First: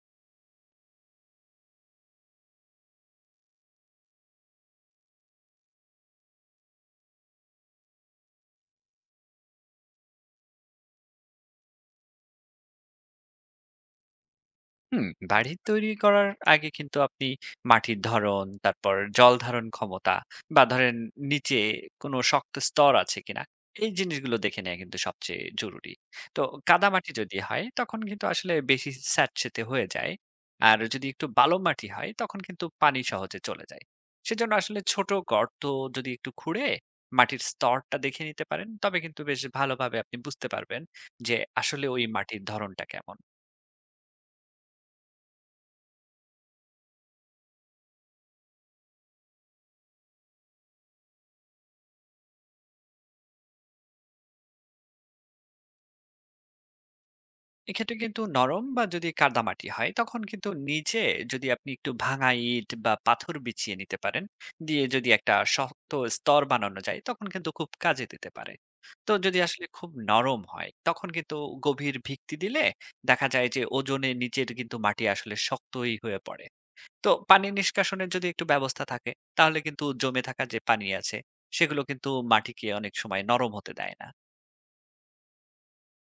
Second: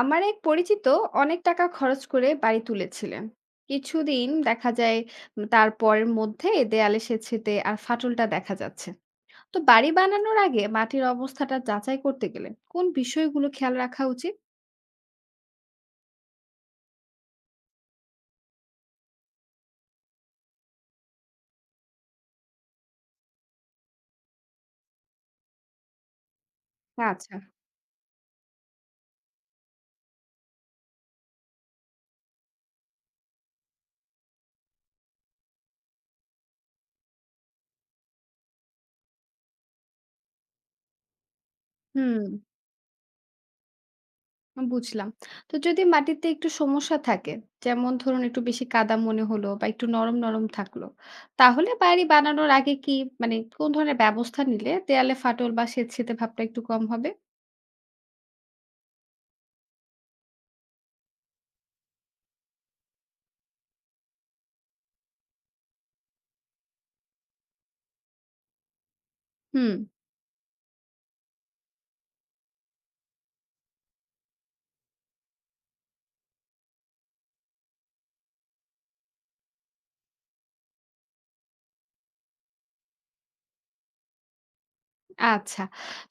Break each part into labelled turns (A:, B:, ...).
A: আমার এক পরিচিত অনেক টাকা খরচ করে বাড়ি তুলেছিলেন। কিছুদিন দেখা যায় তারপরের মধ্যে দেয়ালে সেচেতে আর ফাটলটা দেখা যাচ্ছে। তো বাড়ি বানানোর আগে মাটির অবস্থাটা যাচাই করতে গেলে কোন বিষয়গুলো খেয়াল রাখা উচিত?
B: হুম, বাড়ির তৈরি করার আগে কিন্তু আপনি মাটির ধরন, তারপর জল ধারণ ক্ষমতা বা ধরেন নিচে কোনো শক্ত স্তর আছে কিনা এই জিনিসগুলো দেখে নেওয়া কিন্তু সবচেয়ে জরুরি। তো কাদামাটি যদি
A: আচ্ছা।
B: হয় তখন কিন্তু আসলে বেশি স্যাঁতসেঁতে হয়ে যায়। আর যদি একটু বালু মাটি হয় তখন কিন্তু পানি সহজে চলে যায়। সেজন্য আসলে ছোট গর্ত যদি একটু খুঁড়ে মাটির স্তরটা দেখে নিতে পারেন তবে কিন্তু বেশ ভালোভাবে আপনি বুঝতে পারবেন যে আসলে ওই
A: হুম,
B: মাটির ধরনটা কেমন।
A: বুঝলাম। তো যদি মাটিতে একটু সমস্যা থাকে, যেমন ধরুন একটু বেশি কাদা মনে হলো বা একটু নরম নরম থাকলো, তাহলে বাড়ি বানানোর আগে কি, মানে কোন ধরনের ব্যবস্থা নিলে দেয়ালে ফাটল বা সেচসেতে ভাবটা একটু কম হবে?
B: এক্ষেত্রে কিন্তু নরম বা যদি কাদামাটি হয় তখন কিন্তু নিচে যদি আপনি একটু ভাঙা ইট বা পাথর বিছিয়ে নিতে পারেন দিয়ে যদি একটা শক্ত স্তর বানানো যায় তখন কিন্তু খুব কাজে দিতে পারে। তো যদি আসলে
A: হুম।
B: খুব নরম হয় তখন কিন্তু গভীর ভিত্তি দিলে দেখা যায় যে ওজনে নিচের কিন্তু মাটি আসলে শক্তই হয়ে পড়ে। তো পানি নিষ্কাশনের যদি একটু ব্যবস্থা থাকে তাহলে কিন্তু জমে থাকা যে পানি আছে সেগুলো কিন্তু মাটিকে অনেক সময় নরম হতে দেয় না।
A: আচ্ছা।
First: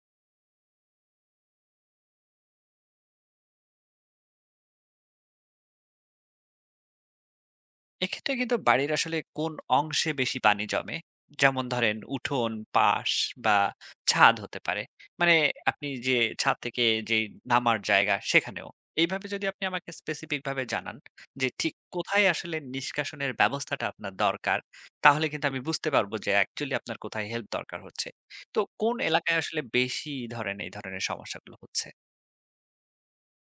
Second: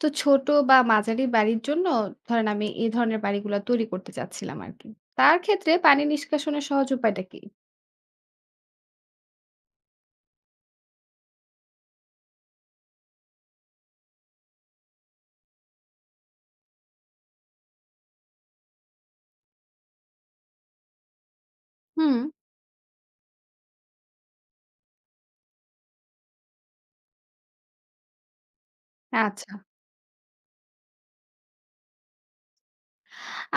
A: তো ছোট বা মাঝারি বাড়ির জন্য, ধরেন আমি এই ধরনের বাড়িগুলা তৈরি করতে চাচ্ছিলাম আরকি। তার ক্ষেত্রে পানি নিষ্কাশনের সহজ উপায়টা কি?
B: এক্ষেত্রে কিন্তু বাড়ির আসলে কোন অংশে বেশি পানি জমে, যেমন ধরেন উঠোন পাশ বা ছাদ হতে পারে, মানে আপনি যে ছাদ থেকে যে নামার জায়গা সেখানেও এইভাবে যদি আপনি আমাকে স্পেসিফিক ভাবে জানান যে ঠিক
A: হুম।
B: কোথায় আসলে নিষ্কাশনের ব্যবস্থাটা আপনার দরকার, তাহলে কিন্তু আমি বুঝতে পারবো যে অ্যাকচুয়ালি আপনার কোথায় হেল্প দরকার হচ্ছে। তো কোন এলাকায়
A: আচ্ছা।
B: আসলে বেশি ধরেন এই ধরনের সমস্যাগুলো হচ্ছে?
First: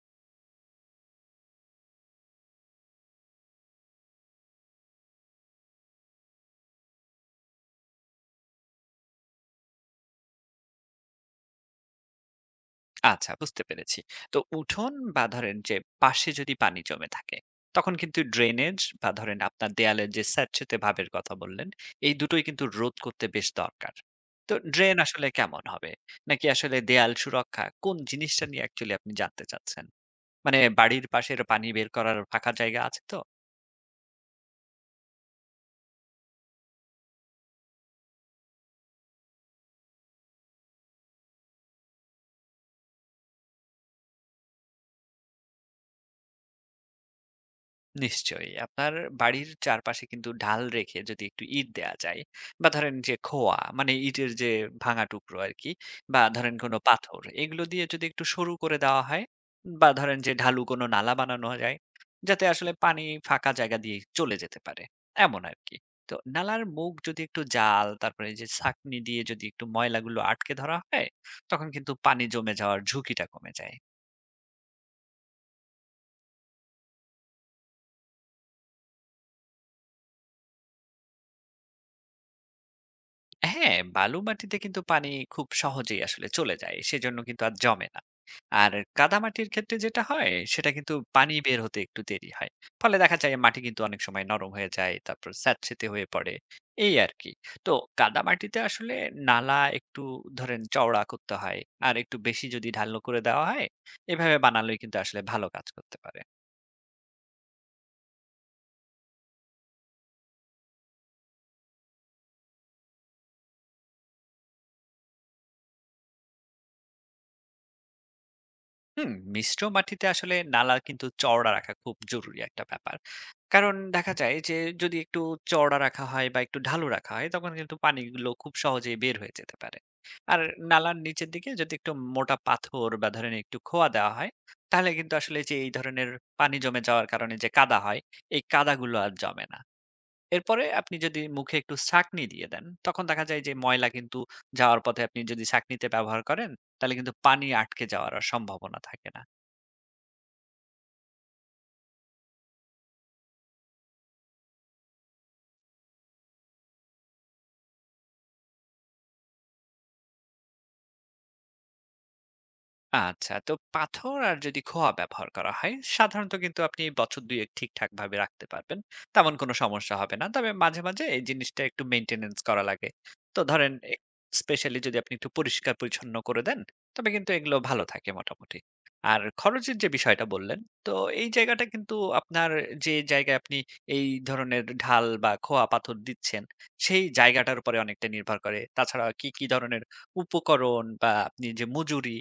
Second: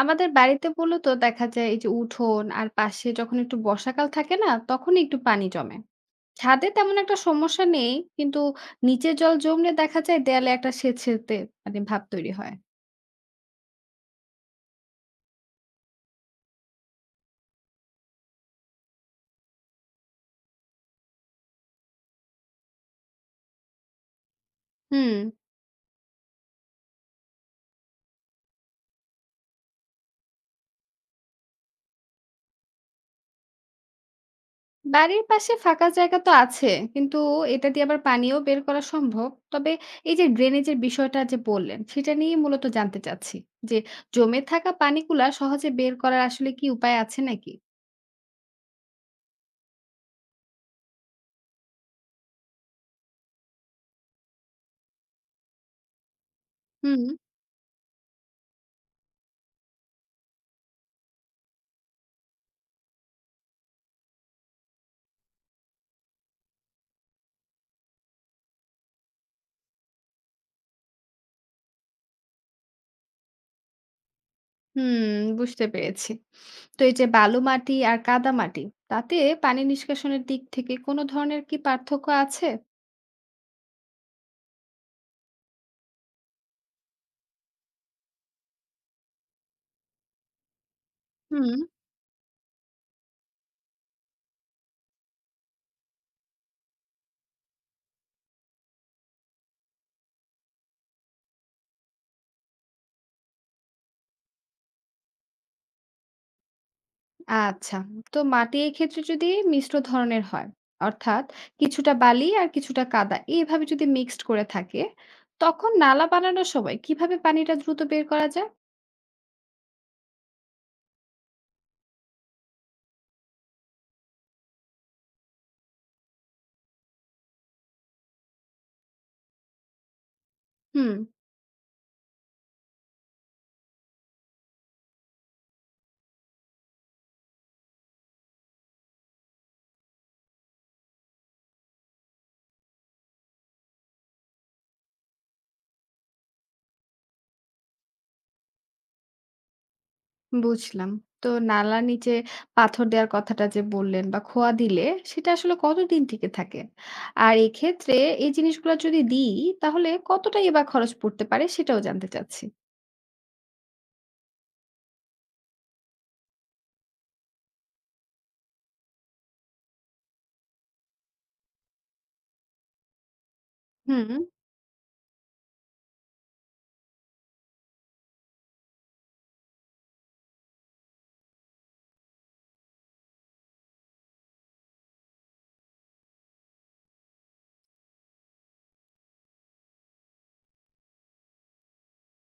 A: আমাদের বাড়িতে মূলত দেখা যায় এই যে উঠোন আর পাশে, যখন একটু বর্ষাকাল থাকে না তখনই একটু পানি জমে। ছাদে তেমন একটা সমস্যা নেই, কিন্তু নিচে জল জমলে দেখা যায় দেয়ালে একটা সেঁতসেঁতে, মানে ভাব তৈরি হয়।
B: আচ্ছা বুঝতে পেরেছি। তো উঠোন বা ধরেন যে পাশে যদি পানি জমে থাকে, তখন কিন্তু ড্রেনেজ বা ধরেন আপনার দেয়ালের যে স্যাঁতসেঁতে ভাবের কথা বললেন, এই দুটোই কিন্তু রোধ করতে বেশ দরকার। তো ড্রেন
A: হুম।
B: আসলে কেমন হবে? নাকি আসলে দেয়াল সুরক্ষা কোন জিনিসটা নিয়ে অ্যাকচুয়ালি আপনি জানতে চাচ্ছেন? মানে বাড়ির পাশের পানি বের করার ফাঁকা জায়গা আছে তো?
A: বাড়ির পাশে ফাঁকা জায়গা তো আছে। কিন্তু এটা দিয়ে আবার পানিও বের করা সম্ভব। তবে এই যে ড্রেনেজের বিষয়টা যে বললেন, সেটা নিয়েই মূলত জানতে চাচ্ছি। যে জমে থাকা পানিগুলা সহজে বের করার আসলে কি উপায় আছে নাকি?
B: নিশ্চয়ই। আপনার বাড়ির চারপাশে কিন্তু ঢাল রেখে যদি একটু ইট দেয়া যায় বা ধরেন যে খোয়া মানে ইটের যে ভাঙা টুকরো আরকি, বা ধরেন কোনো
A: হুম,
B: পাথর এগুলো দিয়ে যদি একটু সরু করে দেওয়া হয়, বা ধরেন যে ঢালু কোনো নালা বানানো যায় যাতে আসলে পানি ফাঁকা জায়গা দিয়ে চলে যেতে পারে। এমন আরকি। তো নালার মুখ যদি একটু জাল তারপরে এই যে ছাঁকনি দিয়ে যদি একটু ময়লাগুলো আটকে ধরা হয় তখন কিন্তু পানি জমে যাওয়ার ঝুঁকিটা কমে যায়।
A: হুম, বুঝতে পেরেছি। তো এই যে বালু মাটি আর কাদা মাটি, তাতে পানি নিষ্কাশনের দিক থেকে কোনো ধরনের কি পার্থক্য আছে?
B: হ্যাঁ, বালু মাটিতে কিন্তু পানি খুব সহজেই আসলে চলে যায়। সেজন্য কিন্তু আর জমে না। আর কাদামাটির ক্ষেত্রে যেটা হয় সেটা কিন্তু পানি বের
A: হুম।
B: হতে একটু দেরি হয়। ফলে দেখা যায় মাটি কিন্তু অনেক সময় নরম হয়ে যায়, তারপর স্যাঁতসেঁতে হয়ে পড়ে। এই আরকি। তো কাদামাটিতে আসলে নালা একটু ধরেন চওড়া করতে হয়। আর একটু বেশি যদি ঢালু করে দেওয়া হয়, এভাবে বানালেই কিন্তু আসলে ভালো কাজ করতে পারে।
A: আচ্ছা। তো মাটি এক্ষেত্রে যদি মিশ্র ধরনের হয়, অর্থাৎ কিছুটা বালি আর কিছুটা কাদা এভাবে যদি মিক্সড করে থাকে, তখন নালা বানানোর সময় কিভাবে পানিটা দ্রুত বের করা যায়?
B: হুম, মিশ্র মাটিতে আসলে নালা কিন্তু চওড়া রাখা খুব জরুরি একটা ব্যাপার। কারণ দেখা যায় যে যদি একটু চওড়া রাখা হয় বা একটু ঢালু রাখা হয় তখন কিন্তু পানিগুলো খুব সহজেই বের হয়ে যেতে পারে। আর
A: হুম,
B: নালার নিচের দিকে যদি একটু মোটা পাথর বা ধরেন একটু খোয়া দেওয়া হয় তাহলে কিন্তু আসলে যে এই ধরনের পানি জমে যাওয়ার কারণে যে কাদা হয় এই কাদাগুলো আর জমে না। এরপরে আপনি যদি মুখে একটু ছাঁকনি দিয়ে দেন তখন দেখা যায় যে ময়লা কিন্তু যাওয়ার পথে আপনি যদি ছাঁকনিতে ব্যবহার করেন তাহলে কিন্তু পানি আটকে যাওয়ার আর সম্ভাবনা থাকে না।
A: বুঝলাম। তো নালার নিচে পাথর দেওয়ার কথাটা যে বললেন, বা খোয়া দিলে সেটা আসলে কতদিন টিকে থাকে? আর এক্ষেত্রে এই জিনিসগুলো যদি দিই তাহলে কতটাই বা খরচ পড়তে পারে সেটাও জানতে চাচ্ছি।
B: আচ্ছা তো পাথর আর যদি খোয়া ব্যবহার করা হয় সাধারণত কিন্তু আপনি বছর দুয়েক ঠিকঠাক ভাবে রাখতে পারবেন। তেমন কোনো সমস্যা হবে না, তবে মাঝে মাঝে এই জিনিসটা একটু মেনটেনেন্স করা লাগে। তো ধরেন
A: হুম,
B: স্পেশালি যদি আপনি একটু পরিষ্কার পরিচ্ছন্ন করে দেন তবে কিন্তু এগুলো ভালো থাকে মোটামুটি। আর খরচের যে বিষয়টা বললেন, তো এই জায়গাটা কিন্তু আপনার যে জায়গায় আপনি এই ধরনের ঢাল বা খোয়া পাথর দিচ্ছেন সেই জায়গাটার উপরে অনেকটা নির্ভর করে। তাছাড়া কি কি ধরনের উপকরণ বা আপনি যে মজুরি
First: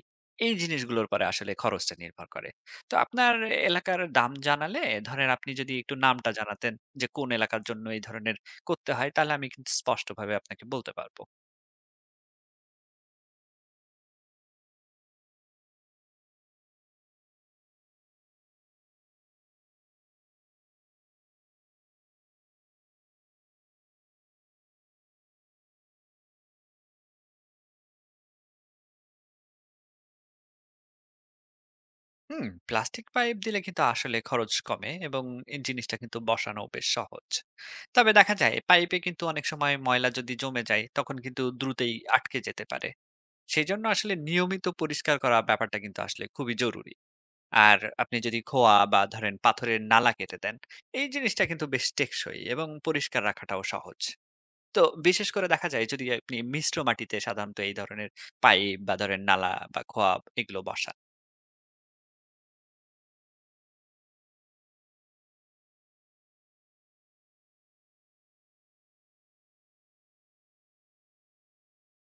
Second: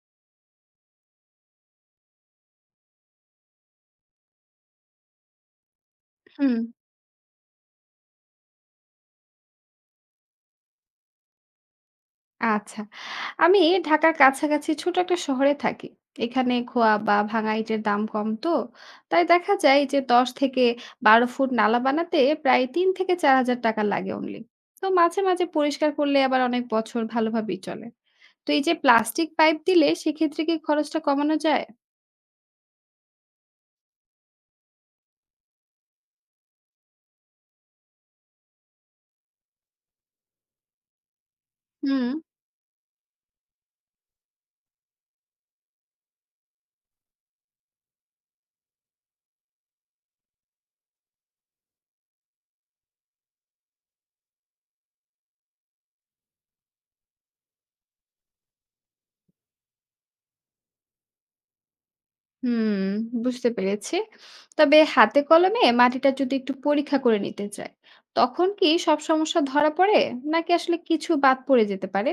B: এই জিনিসগুলোর পরে আসলে খরচটা নির্ভর করে। তো আপনার এলাকার দাম জানালে, ধরেন আপনি যদি একটু নামটা
A: হুম।
B: জানাতেন যে কোন এলাকার জন্য এই ধরনের করতে হয়, তাহলে আমি কিন্তু স্পষ্টভাবে আপনাকে বলতে পারবো।
A: আচ্ছা। আমি ঢাকার কাছাকাছি ছোট একটা শহরে থাকি। এখানে খোয়া বা ভাঙা ইটের দাম কম তো। তাই দেখা যায় যে ১০ থেকে ১২ ফুট নালা বানাতে প্রায় ৩ থেকে ৪,০০০ টাকা লাগে অনলি। তো মাঝে, মাঝে পরিষ্কার করলে আবার অনেক বছর ভালোভাবেই চলে। তো এই যে প্লাস্টিক পাইপ দিলে সেক্ষেত্রে কি খরচটা কমানো যায়?
B: হুম, প্লাস্টিক পাইপ দিলে কিন্তু আসলে খরচ কমে এবং এই জিনিসটা কিন্তু বসানো বেশ সহজ। তবে দেখা যায় পাইপে কিন্তু অনেক সময় ময়লা যদি জমে যায় তখন কিন্তু দ্রুতই
A: হুম,
B: আটকে যেতে পারে। সেজন্য আসলে নিয়মিত পরিষ্কার করা ব্যাপারটা কিন্তু আসলে খুবই জরুরি। আর আপনি যদি খোয়া বা ধরেন পাথরের নালা কেটে দেন, এই জিনিসটা কিন্তু বেশ টেকসই এবং পরিষ্কার রাখাটাও সহজ। তো বিশেষ করে দেখা যায় যদি আপনি মিশ্র মাটিতে সাধারণত এই ধরনের পাইপ বা ধরেন নালা বা খোয়া এগুলো বসান।
A: হুম, বুঝতে পেরেছি। তবে হাতে কলমে মাটিটা যদি একটু পরীক্ষা করে নিতে চাই, তখন কি সব সমস্যা ধরা পড়ে? নাকি আসলে কিছু বাদ পড়ে যেতে পারে?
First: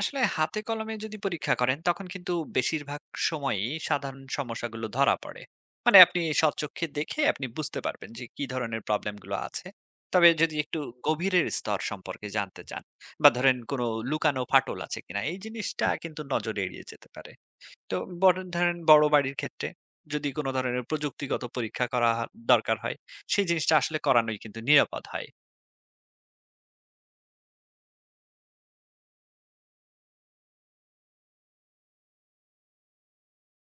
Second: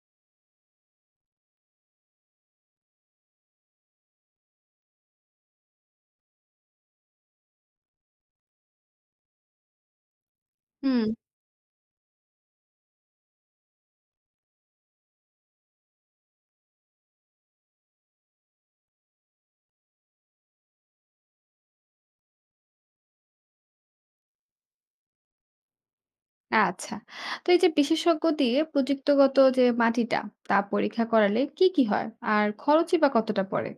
B: আসলে হাতে কলমে যদি পরীক্ষা করেন তখন কিন্তু বেশিরভাগ সময়ই সাধারণ সমস্যাগুলো ধরা পড়ে, মানে আপনি স্বচক্ষে দেখে আপনি বুঝতে পারবেন যে কি ধরনের প্রবলেমগুলো আছে। তবে যদি একটু
A: হুম,
B: গভীরের স্তর সম্পর্কে জানতে চান বা ধরেন কোনো লুকানো ফাটল আছে কিনা এই জিনিসটা কিন্তু নজরে এড়িয়ে যেতে পারে। তো বড় ধরেন বড় বাড়ির ক্ষেত্রে যদি কোনো ধরনের প্রযুক্তিগত পরীক্ষা করা দরকার হয় সেই জিনিসটা আসলে করানোই কিন্তু নিরাপদ হয়।
A: আচ্ছা। তো এই যে বিশেষজ্ঞ দিয়ে প্রযুক্তিগত যে মাটিটা, তা পরীক্ষা করালে কি, কি হয়? আর খরচই বা কতটা পড়ে?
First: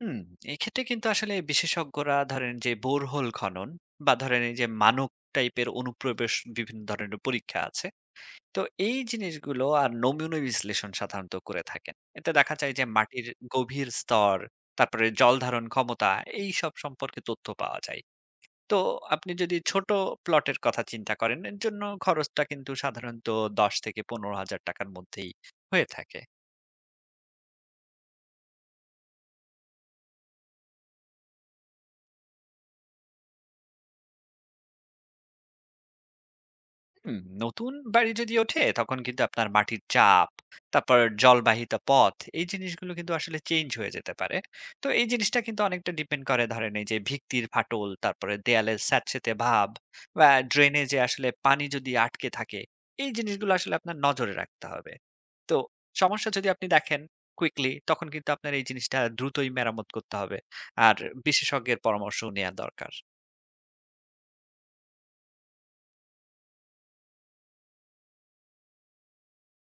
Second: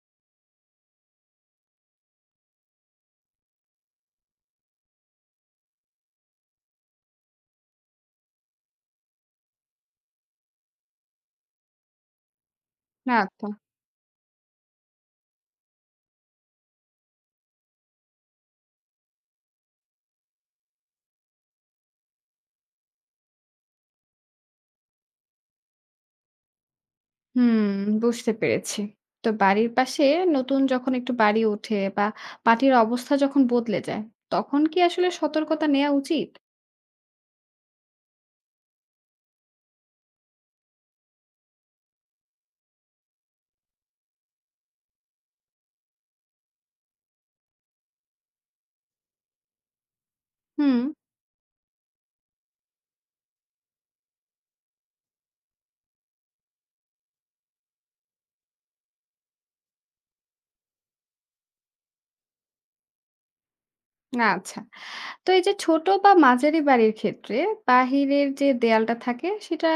B: হুম, এক্ষেত্রে কিন্তু আসলে বিশেষজ্ঞরা ধরেন যে বোরহোল খনন বা ধরেন এই যে মানব টাইপের অনুপ্রবেশ বিভিন্ন ধরনের পরীক্ষা আছে। তো এই জিনিসগুলো আর নমুনা বিশ্লেষণ সাধারণত করে থাকেন। এতে দেখা যায় যে মাটির
A: আচ্ছা।
B: গভীর স্তর, তারপরে জল ধারণ ক্ষমতা এই সব সম্পর্কে তথ্য পাওয়া যায়। তো আপনি যদি ছোট প্লটের কথা চিন্তা করেন এর জন্য খরচটা কিন্তু সাধারণত 10 থেকে 15 হাজার টাকার মধ্যেই হয়ে থাকে।
A: হুম, বুঝতে পেরেছি। তো বাড়ির পাশে নতুন যখন একটু বাড়ি ওঠে, বা মাটির অবস্থা যখন বদলে যায়, তখন কি আসলে সতর্কতা নেওয়া উচিত?
B: হুম, নতুন বাড়ি যদি ওঠে তখন কিন্তু আপনার মাটির চাপ, তারপর জলবাহিত পথ এই জিনিসগুলো কিন্তু আসলে চেঞ্জ হয়ে যেতে পারে। তো এই জিনিসটা কিন্তু অনেকটা ডিপেন্ড করে ধরেন এই যে ভিত্তির ফাটল, তারপরে দেয়ালের স্যাঁতসেঁতে ভাব বা
A: হুম,
B: ড্রেনে যে আসলে পানি যদি আটকে থাকে, এই জিনিসগুলো আসলে আপনার নজরে রাখতে হবে। তো সমস্যা যদি আপনি দেখেন কুইকলি তখন কিন্তু আপনার এই জিনিসটা দ্রুতই মেরামত করতে হবে। আর বিশেষজ্ঞের পরামর্শ নেওয়া দরকার।
A: আচ্ছা। তো এই যে ছোট বা মাঝারি বাড়ির ক্ষেত্রে, বাহিরের যে দেয়ালটা থাকে সেটা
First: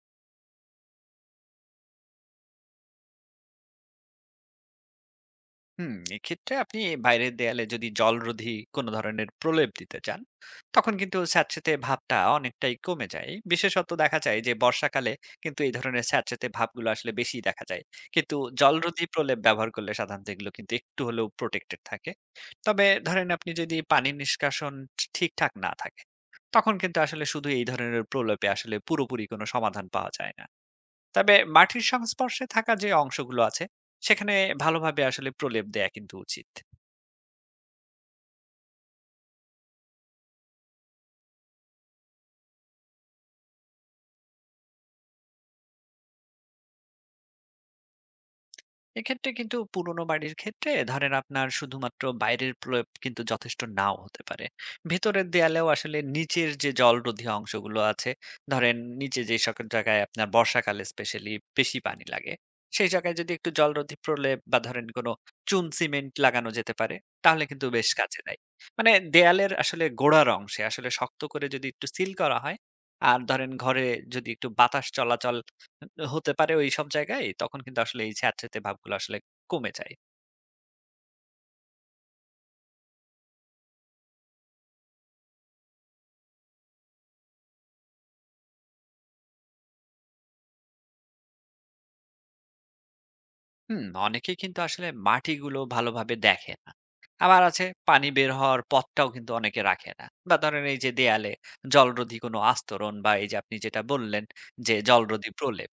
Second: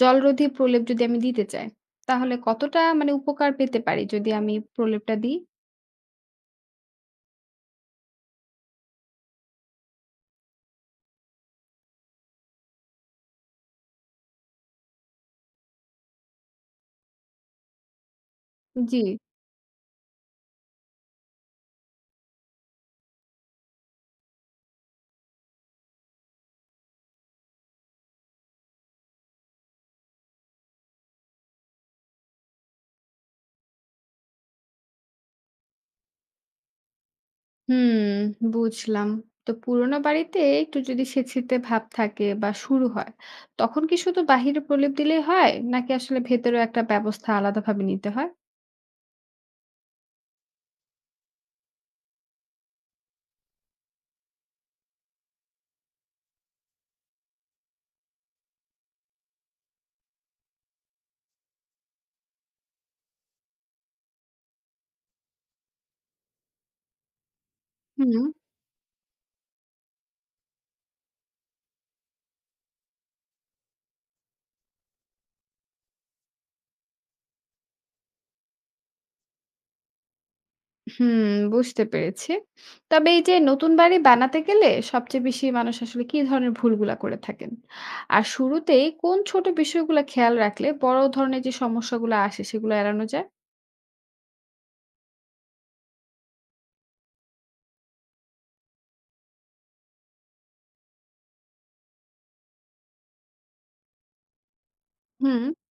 A: জলরোধী প্রলেপ যদি আমি দিতে চাই, তাহলে কতটা মানে উপকার পেতে পারি যদি আমি প্রলেপটা দিই?
B: হুম, এক্ষেত্রে আপনি বাইরের দেয়ালে যদি জলরোধী কোনো ধরনের প্রলেপ দিতে চান তখন কিন্তু স্যাঁতসেঁতে ভাবটা অনেকটাই কমে যায়। বিশেষত দেখা যায় যে বর্ষাকালে কিন্তু এই ধরনের স্যাঁতসেঁতে ভাবগুলো আসলে বেশি দেখা যায়, কিন্তু
A: জি।
B: জলরোধী প্রলেপ ব্যবহার করলে সাধারণত এগুলো কিন্তু একটু হলেও প্রোটেক্টেড থাকে। তবে ধরেন আপনি যদি পানি নিষ্কাশন ঠিকঠাক না থাকে তখন কিন্তু আসলে শুধু এই ধরনের প্রলেপে আসলে পুরোপুরি কোনো সমাধান পাওয়া যায় না। তবে মাটির সংস্পর্শে থাকা যে অংশগুলো আছে সেখানে ভালোভাবে আসলে প্রলেপ দেয়া কিন্তু উচিত।
A: হুম, বুঝলাম। তো পুরোনো বাড়িতে একটু যদি সেচিতে ভাব থাকে বা শুরু হয়, তখন কি শুধু বাহিরে প্রলেপ দিলেই হয়, নাকি আসলে ভেতরেও একটা ব্যবস্থা আলাদাভাবে নিতে হয়?
B: এক্ষেত্রে কিন্তু পুরোনো বাড়ির ক্ষেত্রে ধরেন আপনার শুধুমাত্র বাইরের প্রলেপ কিন্তু যথেষ্ট নাও হতে পারে। ভেতরের দেয়ালেও আসলে নিচের যে জলরোধী অংশগুলো আছে, ধরেন নিচে যে সকল জায়গায় আপনার বর্ষাকালে স্পেশালি বেশি পানি লাগে, সেই জায়গায় যদি একটু জলরোধী প্রলেপ বা ধরেন কোনো চুন সিমেন্ট লাগানো যেতে পারে, তাহলে কিন্তু বেশ কাজে
A: হুম।
B: দেয়। মানে দেয়ালের আসলে গোড়ার অংশে আসলে শক্ত করে যদি একটু সিল করা হয় আর ধরেন ঘরে যদি একটু বাতাস চলাচল হতে পারে ওইসব জায়গায়, তখন কিন্তু আসলে এই স্যাঁতসেঁতে ভাবগুলো আসলে কমে যায়।
A: হুম, বুঝতে পেরেছি। তবে এই যে নতুন বাড়ি বানাতে গেলে সবচেয়ে বেশি মানুষ আসলে কি ধরনের ভুলগুলা করে থাকেন? আর শুরুতেই কোন ছোট বিষয়গুলা খেয়াল রাখলে বড় ধরনের যে সমস্যাগুলো আসে সেগুলো এড়ানো যায়?
B: হুম, অনেকেই কিন্তু আসলে মাটিগুলো ভালোভাবে দেখে না। আবার আছে পানি বের হওয়ার পথটাও কিন্তু অনেকে রাখে না, বা ধরেন এই যে দেয়ালে জলরোধী কোনো আস্তরণ বা এই যে আপনি যেটা বললেন যে জলরোধী
A: হুম,
B: প্রলেপ,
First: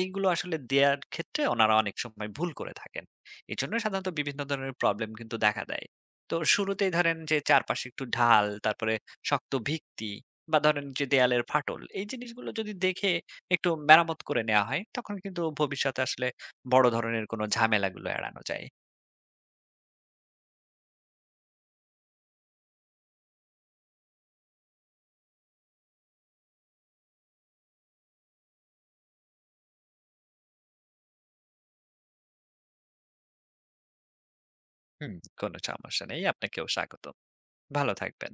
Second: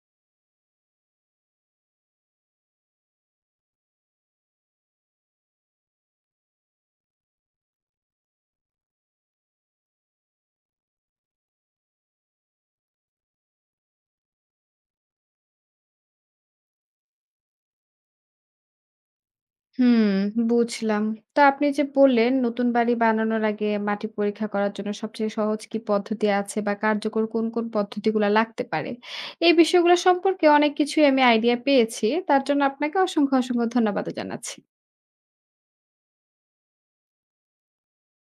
B: এইগুলো আসলে দেয়ার ক্ষেত্রে ওনারা অনেক সময় ভুল করে থাকেন। এই জন্য সাধারণত বিভিন্ন ধরনের প্রবলেম কিন্তু দেখা দেয়। তো শুরুতেই ধরেন যে চারপাশে একটু ঢাল, তারপরে শক্ত ভিত্তি বা ধরেন যে দেয়ালের ফাটল এই জিনিসগুলো যদি দেখে একটু মেরামত করে নেওয়া হয় তখন কিন্তু ভবিষ্যতে আসলে বড় ধরনের কোনো ঝামেলাগুলো এড়ানো যায়।
A: হুম, বুঝলাম। তো আপনি যে বললেন নতুন বাড়ি বানানোর আগে মাটি পরীক্ষা করার জন্য সবচেয়ে সহজ কি পদ্ধতি আছে, বা কার্যকর কোন, কোন পদ্ধতিগুলা লাগতে পারে? এই বিষয়গুলো সম্পর্কে অনেক কিছুই আমি আইডিয়া পেয়েছি। তার জন্য আপনাকে অসংখ্য, অসংখ্য ধন্যবাদও জানাচ্ছি।
B: হুম, কোনো সমস্যা নেই। আপনাকেও স্বাগতম। ভালো থাকবেন।